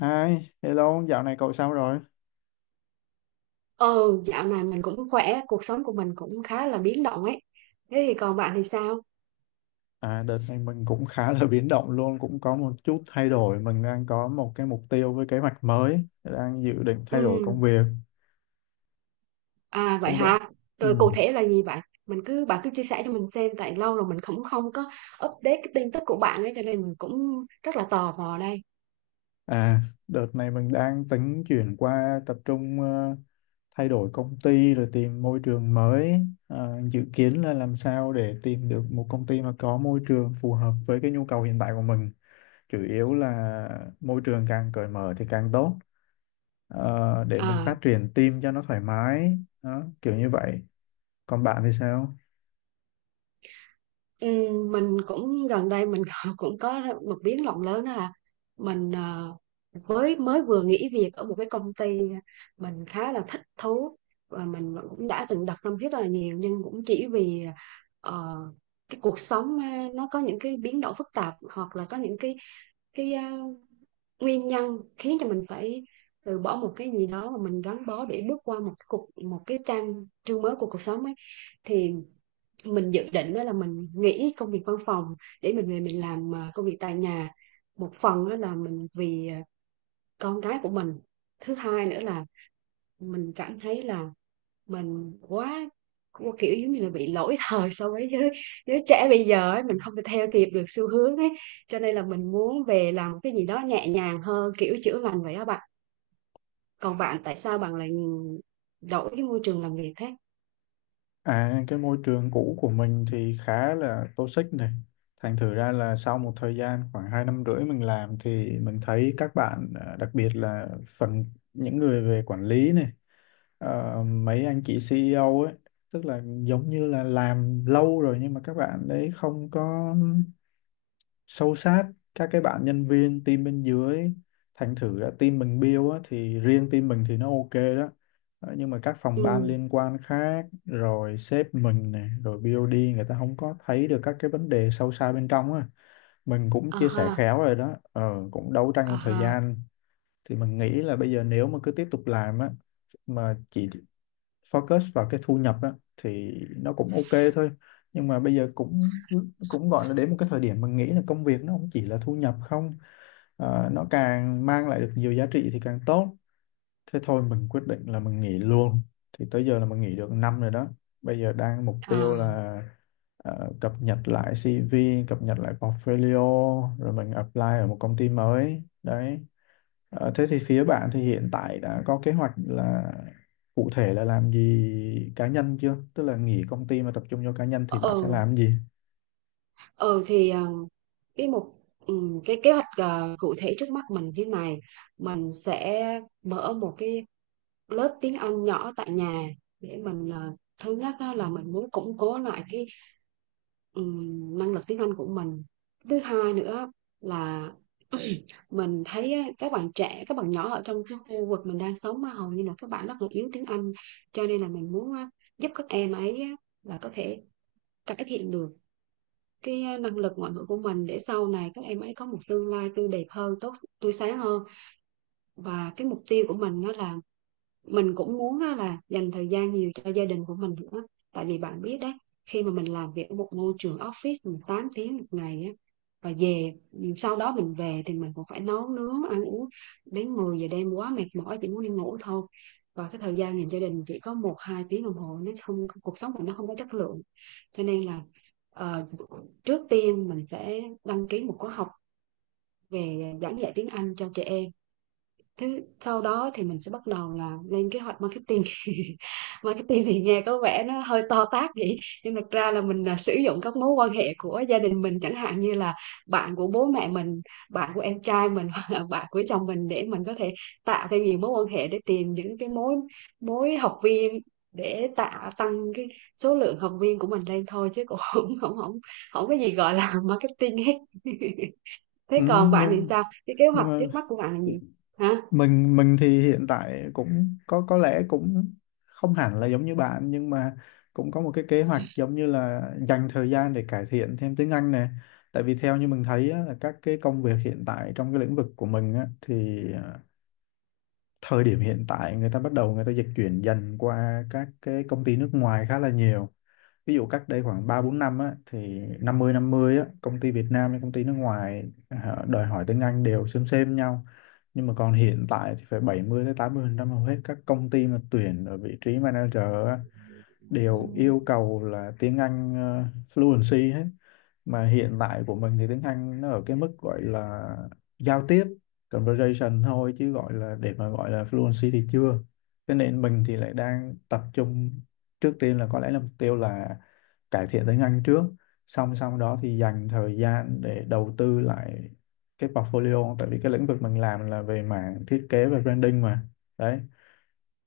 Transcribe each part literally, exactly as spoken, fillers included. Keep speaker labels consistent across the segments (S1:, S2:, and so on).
S1: Hi, hello, dạo này cậu sao rồi?
S2: Ừ, Dạo này mình cũng khỏe, cuộc sống của mình cũng khá là biến động ấy. Thế thì còn bạn thì sao?
S1: À, đợt này mình cũng khá là biến động luôn, cũng có một chút thay đổi. Mình đang có một cái mục tiêu với kế hoạch mới, đang dự định
S2: Ừ,
S1: thay đổi công việc.
S2: à vậy
S1: Không được.
S2: hả?
S1: Ừ.
S2: Tôi cụ thể là gì vậy? Mình cứ Bạn cứ chia sẻ cho mình xem, tại lâu rồi mình cũng không có update cái tin tức của bạn ấy, cho nên mình cũng rất là tò mò đây.
S1: À, đợt này mình đang tính chuyển qua tập trung ờ, thay đổi công ty rồi tìm môi trường mới. À, dự kiến là làm sao để tìm được một công ty mà có môi trường phù hợp với cái nhu cầu hiện tại của mình. Chủ yếu là môi trường càng cởi mở thì càng tốt. Ờ, để mình
S2: À.
S1: phát triển team cho nó thoải mái đó, kiểu như vậy. Còn bạn thì sao?
S2: Ừ, mình cũng gần đây mình cũng có một biến động lớn, đó là mình ờ, với mới vừa nghỉ việc ở một cái công ty mình khá là thích thú và mình cũng đã từng đặt tâm huyết rất là nhiều, nhưng cũng chỉ vì ờ, cái cuộc sống ờ, nó có những cái biến động phức tạp, hoặc là có những cái cái ờ, nguyên nhân khiến cho mình phải từ bỏ một cái gì đó mà mình gắn bó để bước qua một cái cuộc một cái trang chương mới của cuộc sống ấy. Thì mình dự định đó là mình nghỉ công việc văn phòng để mình về mình làm à, công việc tại nhà. Một phần đó là mình vì à, con cái của mình, thứ hai nữa là mình cảm thấy là mình quá quá kiểu giống như là bị lỗi thời so với giới, giới trẻ bây giờ ấy, mình không thể theo kịp được xu hướng ấy, cho nên là mình muốn về làm cái gì đó nhẹ nhàng hơn, kiểu chữa lành vậy đó bạn. Còn bạn tại sao bạn lại đổi cái môi trường làm việc thế?
S1: À, cái môi trường cũ của mình thì khá là toxic này. Thành thử ra là sau một thời gian khoảng hai năm rưỡi mình làm thì mình thấy các bạn, à, đặc biệt là phần những người về quản lý này, ờ, mấy anh chị C E O ấy, tức là giống như là làm lâu rồi nhưng mà các bạn đấy không có sâu sát các cái bạn nhân viên team bên dưới. Thành thử là team mình build á, thì riêng team mình thì nó ok đó. Ờ, nhưng mà các phòng ban
S2: Ừ.
S1: liên quan khác rồi sếp mình này rồi bi âu đi người ta không có thấy được các cái vấn đề sâu xa bên trong á. Mình cũng
S2: À
S1: chia
S2: ha.
S1: sẻ khéo rồi đó, ờ, cũng đấu tranh
S2: À
S1: một thời
S2: ha.
S1: gian. Thì mình nghĩ là bây giờ nếu mà cứ tiếp tục làm á, mà chỉ focus vào cái thu nhập á, thì nó cũng ok thôi. Nhưng mà bây giờ cũng cũng gọi là đến một cái thời điểm mình nghĩ là công việc nó không chỉ là thu nhập không. Ờ, nó càng mang lại được nhiều giá trị thì càng tốt. Thế thôi mình quyết định là mình nghỉ luôn. Thì tới giờ là mình nghỉ được năm rồi đó. Bây giờ đang mục tiêu
S2: À.
S1: là ờ, cập nhật lại xi vi, cập nhật lại portfolio, rồi mình apply ở một công ty mới. Đấy. Ờ, thế thì phía bạn thì hiện tại đã có kế hoạch là cụ thể là làm gì cá nhân chưa? Tức là nghỉ công ty mà tập trung vô cá nhân thì bạn sẽ
S2: Ừ.
S1: làm gì?
S2: Ừ thì ờ, cái mục ừm, cái kế hoạch ờ, cụ thể trước mắt mình thế này: mình sẽ mở một cái lớp tiếng Anh nhỏ tại nhà để mình ờ, thứ nhất á, là mình muốn củng cố lại cái ừm, năng lực tiếng Anh của mình, thứ hai nữa là mình thấy á, các bạn trẻ các bạn nhỏ ở trong cái khu vực mình đang sống mà hầu như là các bạn rất là yếu tiếng Anh, cho nên là mình muốn á, giúp các em ấy á, là có thể cải thiện được cái à, năng lực ngoại ngữ của mình để sau này các em ấy có một tương lai tươi đẹp hơn, tốt tươi sáng hơn. Và cái mục tiêu của mình đó là mình cũng muốn là dành thời gian nhiều cho gia đình của mình nữa, tại vì bạn biết đấy, khi mà mình làm việc ở một môi trường office mình tám tiếng một ngày á, và về sau đó mình về thì mình cũng phải nấu nướng ăn uống đến mười giờ đêm, quá mệt mỏi chỉ muốn đi ngủ thôi, và cái thời gian dành cho gia đình chỉ có một hai tiếng đồng hồ, nó không cuộc sống của nó không có chất lượng. Cho nên là ờ, trước tiên mình sẽ đăng ký một khóa học về giảng dạy tiếng Anh cho trẻ em. Thế sau đó thì mình sẽ bắt đầu là lên kế hoạch marketing. Marketing thì nghe có vẻ nó hơi to tát vậy, nhưng thực ra là mình là sử dụng các mối quan hệ của gia đình mình, chẳng hạn như là bạn của bố mẹ mình, bạn của em trai mình, hoặc là bạn của chồng mình, để mình có thể tạo thêm nhiều mối quan hệ để tìm những cái mối mối học viên, để tạo tăng cái số lượng học viên của mình lên thôi, chứ cũng không không không không có gì gọi là marketing hết.
S1: Ừ,
S2: Thế còn bạn thì
S1: nhưng
S2: sao, cái kế hoạch
S1: nhưng
S2: trước
S1: mà
S2: mắt của bạn là gì? Hả?
S1: mình mình thì hiện tại cũng có có lẽ cũng không hẳn là giống như bạn nhưng mà cũng có một cái kế hoạch giống như là dành thời gian để cải thiện thêm tiếng Anh này. Tại vì theo như mình thấy á, là các cái công việc hiện tại trong cái lĩnh vực của mình á, thì à, thời điểm hiện tại người ta bắt đầu người ta dịch chuyển dần qua các cái công ty nước ngoài khá là nhiều. Ví dụ cách đây khoảng ba bốn năm á thì năm mươi năm mươi á công ty Việt Nam với công ty nước ngoài ờ, đòi hỏi tiếng Anh đều xem xem nhau. Nhưng mà còn hiện tại thì phải bảy mươi tới tám mươi phần trăm hầu hết các công ty mà tuyển ở vị trí manager á, đều yêu cầu là tiếng Anh ờ, fluency hết. Mà hiện tại của mình thì tiếng Anh nó ở cái mức gọi là giao tiếp conversation thôi chứ gọi là để mà gọi là fluency thì chưa. Thế nên mình thì lại đang tập trung trước tiên là có lẽ là mục tiêu là cải thiện tiếng Anh trước, song song đó thì dành thời gian để đầu tư lại cái portfolio tại vì cái lĩnh vực mình làm là về mảng thiết kế và branding mà. Đấy.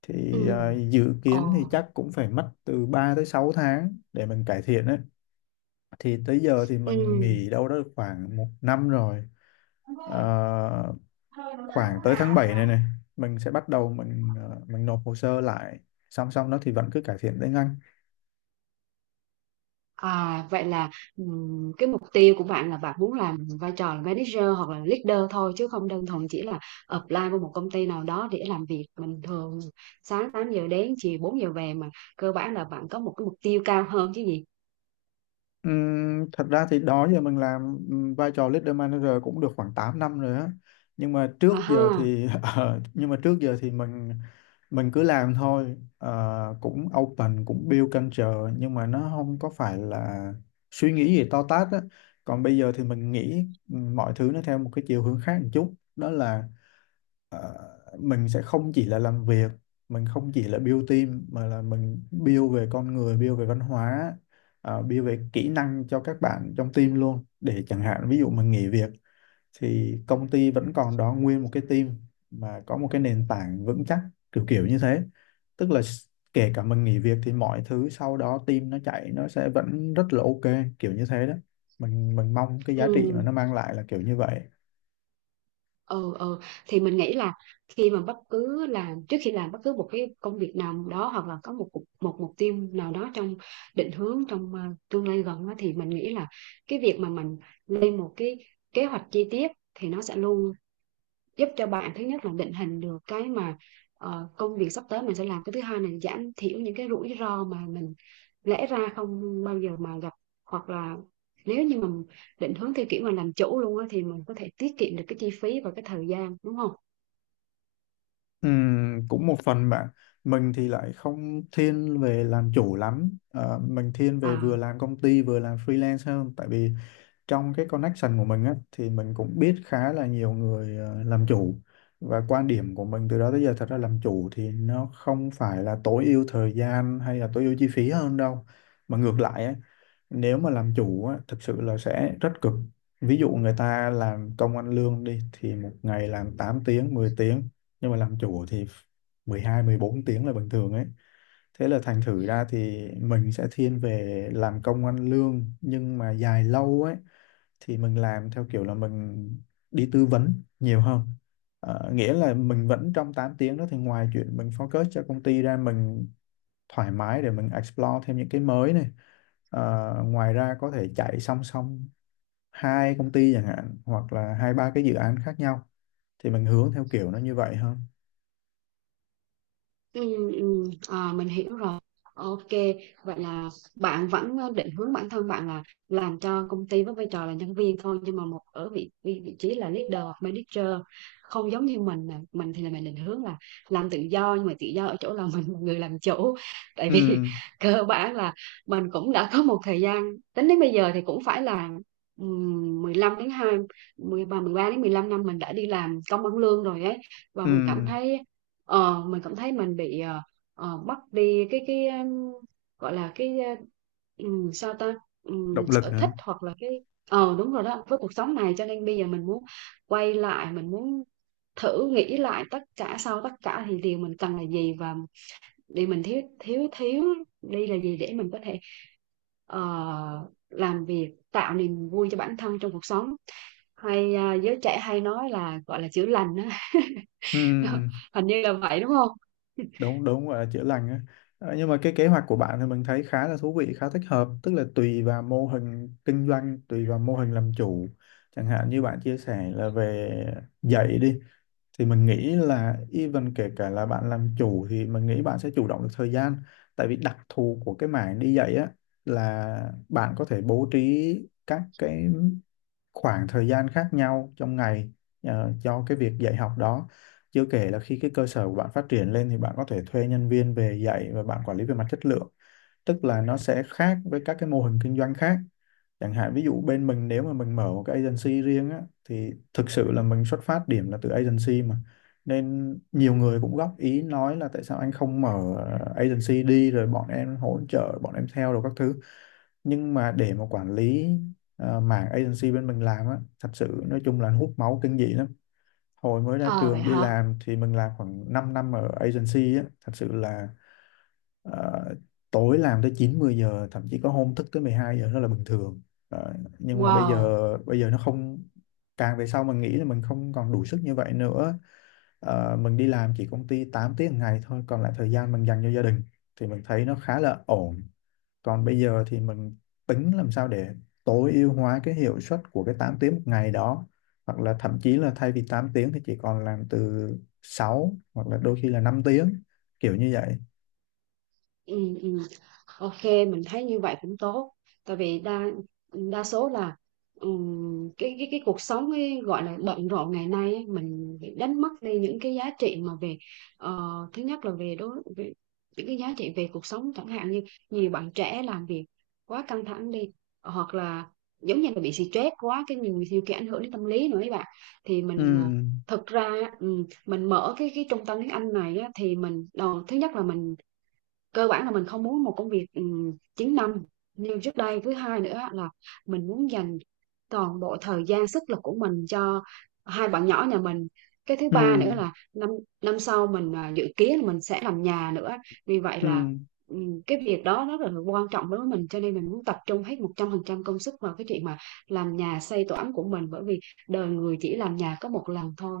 S1: Thì
S2: Ừ.
S1: ờ, dự
S2: Ờ.
S1: kiến thì chắc cũng phải mất từ ba tới sáu tháng để mình cải thiện. Đấy. Thì tới giờ thì
S2: Ừ.
S1: mình nghỉ đâu đó khoảng một năm rồi. Ờ, khoảng tới tháng bảy này này mình sẽ bắt đầu mình ờ, mình nộp hồ sơ lại, song song đó thì vẫn cứ cải thiện tiếng Anh.
S2: À, vậy là ừm, cái mục tiêu của bạn là bạn muốn làm vai trò là manager hoặc là leader thôi, chứ không đơn thuần chỉ là apply vào một công ty nào đó để làm việc bình thường, sáng tám giờ đến chiều bốn giờ về, mà cơ bản là bạn có một cái mục tiêu cao hơn chứ gì.
S1: Ừm, thật ra thì đó giờ mình làm ừm, vai trò leader manager cũng được khoảng tám năm rồi á, nhưng mà trước
S2: À
S1: giờ
S2: ha.
S1: thì ờ, nhưng mà trước giờ thì mình mình cứ làm thôi. Ờ, cũng open cũng build culture nhưng mà nó không có phải là suy nghĩ gì to tát á. Còn bây giờ thì mình nghĩ ừm, mọi thứ nó theo một cái chiều hướng khác một chút đó là ờ, mình sẽ không chỉ là làm việc, mình không chỉ là build team mà là mình build về con người, build về văn hóa, ờ, build về kỹ năng cho các bạn trong team luôn, để chẳng hạn ví dụ mình nghỉ việc thì công ty vẫn còn đó nguyên một cái team mà có một cái nền tảng vững chắc, kiểu kiểu như thế. tức là s- Kể cả mình nghỉ việc thì mọi thứ sau đó team nó chạy nó sẽ vẫn rất là ok, kiểu như thế đó. Mình mình mong cái giá trị
S2: Ừ.
S1: mà nó mang lại là kiểu như vậy.
S2: Ừ ừ, thì mình nghĩ là khi mà bất cứ làm trước khi làm bất cứ một cái công việc nào đó, hoặc là có một cục- một mục tiêu nào đó trong định hướng, trong ờ, tương lai gần đó, thì mình nghĩ là cái việc mà mình lên một cái kế hoạch chi tiết thì nó sẽ luôn giúp cho bạn, thứ nhất là định hình được cái mà ờ, công việc sắp tới mình sẽ làm, cái thứ hai là giảm thiểu những cái rủi ro mà mình lẽ ra không bao giờ mà gặp, hoặc là nếu như mình định hướng theo kiểu mà làm chủ luôn á thì mình có thể tiết kiệm được cái chi phí và cái thời gian, đúng không?
S1: Ừm, cũng một phần bạn, mình thì lại không thiên về làm chủ lắm. Ờ, mình thiên về vừa
S2: À.
S1: làm công ty vừa làm freelance hơn, tại vì trong cái connection của mình á thì mình cũng biết khá là nhiều người ờ, làm chủ. Và quan điểm của mình từ đó tới giờ thật ra làm chủ thì nó không phải là tối ưu thời gian hay là tối ưu chi phí hơn đâu, mà ngược lại á, nếu mà làm chủ á, thực sự là sẽ rất cực. Ví dụ người ta làm công ăn lương đi thì một ngày làm tám tiếng mười tiếng, nhưng mà làm chủ thì mười hai mười bốn tiếng là bình thường ấy. Thế là thành thử ra thì mình sẽ thiên về làm công ăn lương nhưng mà dài lâu ấy, thì mình làm theo kiểu là mình đi tư vấn nhiều hơn. Ờ, nghĩa là mình vẫn trong tám tiếng đó thì ngoài chuyện mình focus cho công ty ra, mình thoải mái để mình explore thêm những cái mới này. Ờ, ngoài ra có thể chạy song song hai công ty chẳng hạn hoặc là hai ba cái dự án khác nhau, thì mình hướng theo kiểu nó như vậy hơn.
S2: Ừ, ừ, à, mình hiểu rồi. Ok, vậy là bạn vẫn ờ, định hướng bản thân bạn là làm cho công ty với vai trò là nhân viên thôi, nhưng mà một ở vị vị, vị trí là leader hoặc manager, không giống như mình nè. Mình thì là mình định hướng là làm tự do, nhưng mà tự do ở chỗ là mình là người làm chủ. Tại
S1: Ừ,
S2: vì cơ bản là mình cũng đã có một thời gian, tính đến bây giờ thì cũng phải là ừm, 15 đến hai mười ba mười ba đến mười lăm năm mình đã đi làm công ăn lương rồi ấy. Và mình cảm
S1: ừ,
S2: thấy ờ, mình cảm thấy mình bị ờ, ờ, mất đi cái cái um, gọi là cái ờ, ừm, sao ta. Ừm,
S1: động lực
S2: sở thích,
S1: hả?
S2: hoặc là cái. Ờ đúng rồi đó, với cuộc sống này, cho nên bây giờ mình muốn quay lại, mình muốn thử nghĩ lại tất cả, sau tất cả thì điều mình cần là gì và điều mình thiếu thiếu thiếu đi là gì, để mình có thể ờ, làm việc tạo niềm vui cho bản thân trong cuộc sống, hay ờ, giới trẻ hay nói là gọi là chữa lành á.
S1: Ừ,
S2: Hình như là vậy đúng không?
S1: đúng đúng, gọi là chữa lành á. Ờ, nhưng mà cái kế hoạch của bạn thì mình thấy khá là thú vị, khá thích hợp. Tức là tùy vào mô hình kinh doanh tùy vào mô hình làm chủ, chẳng hạn như bạn chia sẻ là về dạy đi, thì mình nghĩ là even kể cả là bạn làm chủ thì mình nghĩ bạn sẽ chủ động được thời gian. Tại vì đặc thù của cái mảng đi dạy á là bạn có thể bố trí các cái khoảng thời gian khác nhau trong ngày ờ, cho cái việc dạy học đó. Chưa kể là khi cái cơ sở của bạn phát triển lên thì bạn có thể thuê nhân viên về dạy và bạn quản lý về mặt chất lượng. Tức là nó sẽ khác với các cái mô hình kinh doanh khác. Chẳng hạn ví dụ bên mình nếu mà mình mở một cái agency riêng á thì thực sự là mình xuất phát điểm là từ agency mà, nên nhiều người cũng góp ý nói là tại sao anh không mở agency đi rồi bọn em hỗ trợ bọn em theo rồi các thứ. Nhưng mà để mà quản lý ờ, mảng agency bên mình làm á, thật sự nói chung là hút máu kinh dị lắm. Hồi mới ra
S2: Ờ vậy
S1: trường đi
S2: hả?
S1: làm thì mình làm khoảng 5 năm ở agency á, thật sự là Ờ, tối làm tới chín mười giờ, thậm chí có hôm thức tới mười hai giờ đó là bình thường. Ờ, nhưng mà bây
S2: Wow.
S1: giờ bây giờ nó không, càng về sau mình nghĩ là mình không còn đủ sức như vậy nữa. Ờ, mình đi làm chỉ công ty tám tiếng một ngày thôi, còn lại thời gian mình dành cho gia đình thì mình thấy nó khá là ổn. Còn bây giờ thì mình tính làm sao để tối ưu hóa cái hiệu suất của cái tám tiếng một ngày đó, hoặc là thậm chí là thay vì tám tiếng thì chỉ còn làm từ sáu hoặc là đôi khi là năm tiếng, kiểu như vậy.
S2: Ừ, ừ. Ok, mình thấy như vậy cũng tốt, tại vì đa đa số là ừm, cái cái cái cuộc sống ấy, gọi là bận rộn ngày nay ấy, mình bị đánh mất đi những cái giá trị mà về ờ, thứ nhất là về đối về những cái giá trị về cuộc sống, chẳng hạn như nhiều bạn trẻ làm việc quá căng thẳng đi, hoặc là giống như là bị stress quá, cái nhiều nhiều khi ảnh hưởng đến tâm lý nữa ấy bạn. Thì
S1: Ừ.
S2: mình ờ, thực ra á, ừm, mình mở cái cái trung tâm tiếng Anh này á, thì mình đầu thứ nhất là mình cơ bản là mình không muốn một công việc um, chín năm như trước đây, thứ hai nữa là mình muốn dành toàn bộ thời gian sức lực của mình cho hai bạn nhỏ nhà mình. Cái thứ
S1: Ừ,
S2: ba nữa là năm năm sau mình à, dự kiến là mình sẽ làm nhà nữa, vì vậy
S1: ừ,
S2: là ừm, cái việc đó rất là quan trọng đối với mình, cho nên mình muốn tập trung hết một trăm phần trăm công sức vào cái chuyện mà làm nhà xây tổ ấm của mình. Bởi vì đời người chỉ làm nhà có một lần thôi,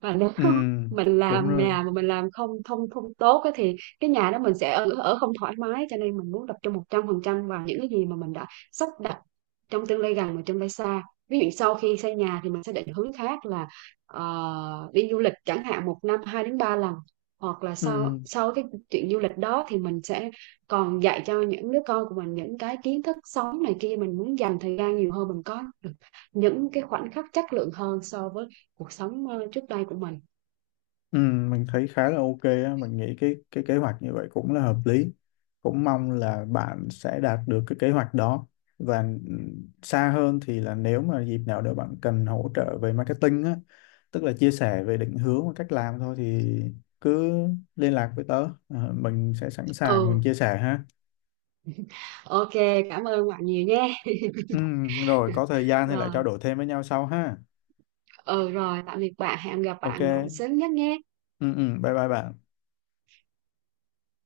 S2: và nếu
S1: ừ,
S2: mình
S1: đúng
S2: làm
S1: rồi.
S2: nhà mà mình làm không không không tốt á thì cái nhà đó mình sẽ ở, ở không thoải mái, cho nên mình muốn tập trung một trăm phần trăm vào những cái gì mà mình đã sắp đặt trong tương lai gần và tương lai xa. Ví dụ sau khi xây nhà thì mình sẽ định hướng khác là ờ, đi du lịch chẳng hạn, một năm hai đến ba lần, hoặc là sau
S1: Ừ,
S2: sau cái chuyện du lịch đó thì mình sẽ còn dạy cho những đứa con của mình những cái kiến thức sống này kia, mình muốn dành thời gian nhiều hơn, mình có được những cái khoảnh khắc chất lượng hơn so với cuộc sống ờ, trước đây của mình.
S1: ừ, mình thấy khá là ok á, mình nghĩ cái cái kế hoạch như vậy cũng là hợp lý, cũng mong là bạn sẽ đạt được cái kế hoạch đó. Và ừ, xa hơn thì là nếu mà dịp nào đó bạn cần hỗ trợ về marketing á, tức là chia sẻ về định hướng và cách làm thôi, thì cứ liên lạc với tớ. Ờ, mình sẽ sẵn sàng mình
S2: Ừ.
S1: chia sẻ ha.
S2: Ok, cảm ơn bạn nhiều nha.
S1: Ừ, rồi có thời gian thì lại trao
S2: Rồi,
S1: đổi thêm với nhau sau ha.
S2: ừ rồi, tạm biệt bạn, hẹn gặp
S1: Ok,
S2: bạn lại sớm nhất nhé.
S1: ừ ừ, bye bye bạn.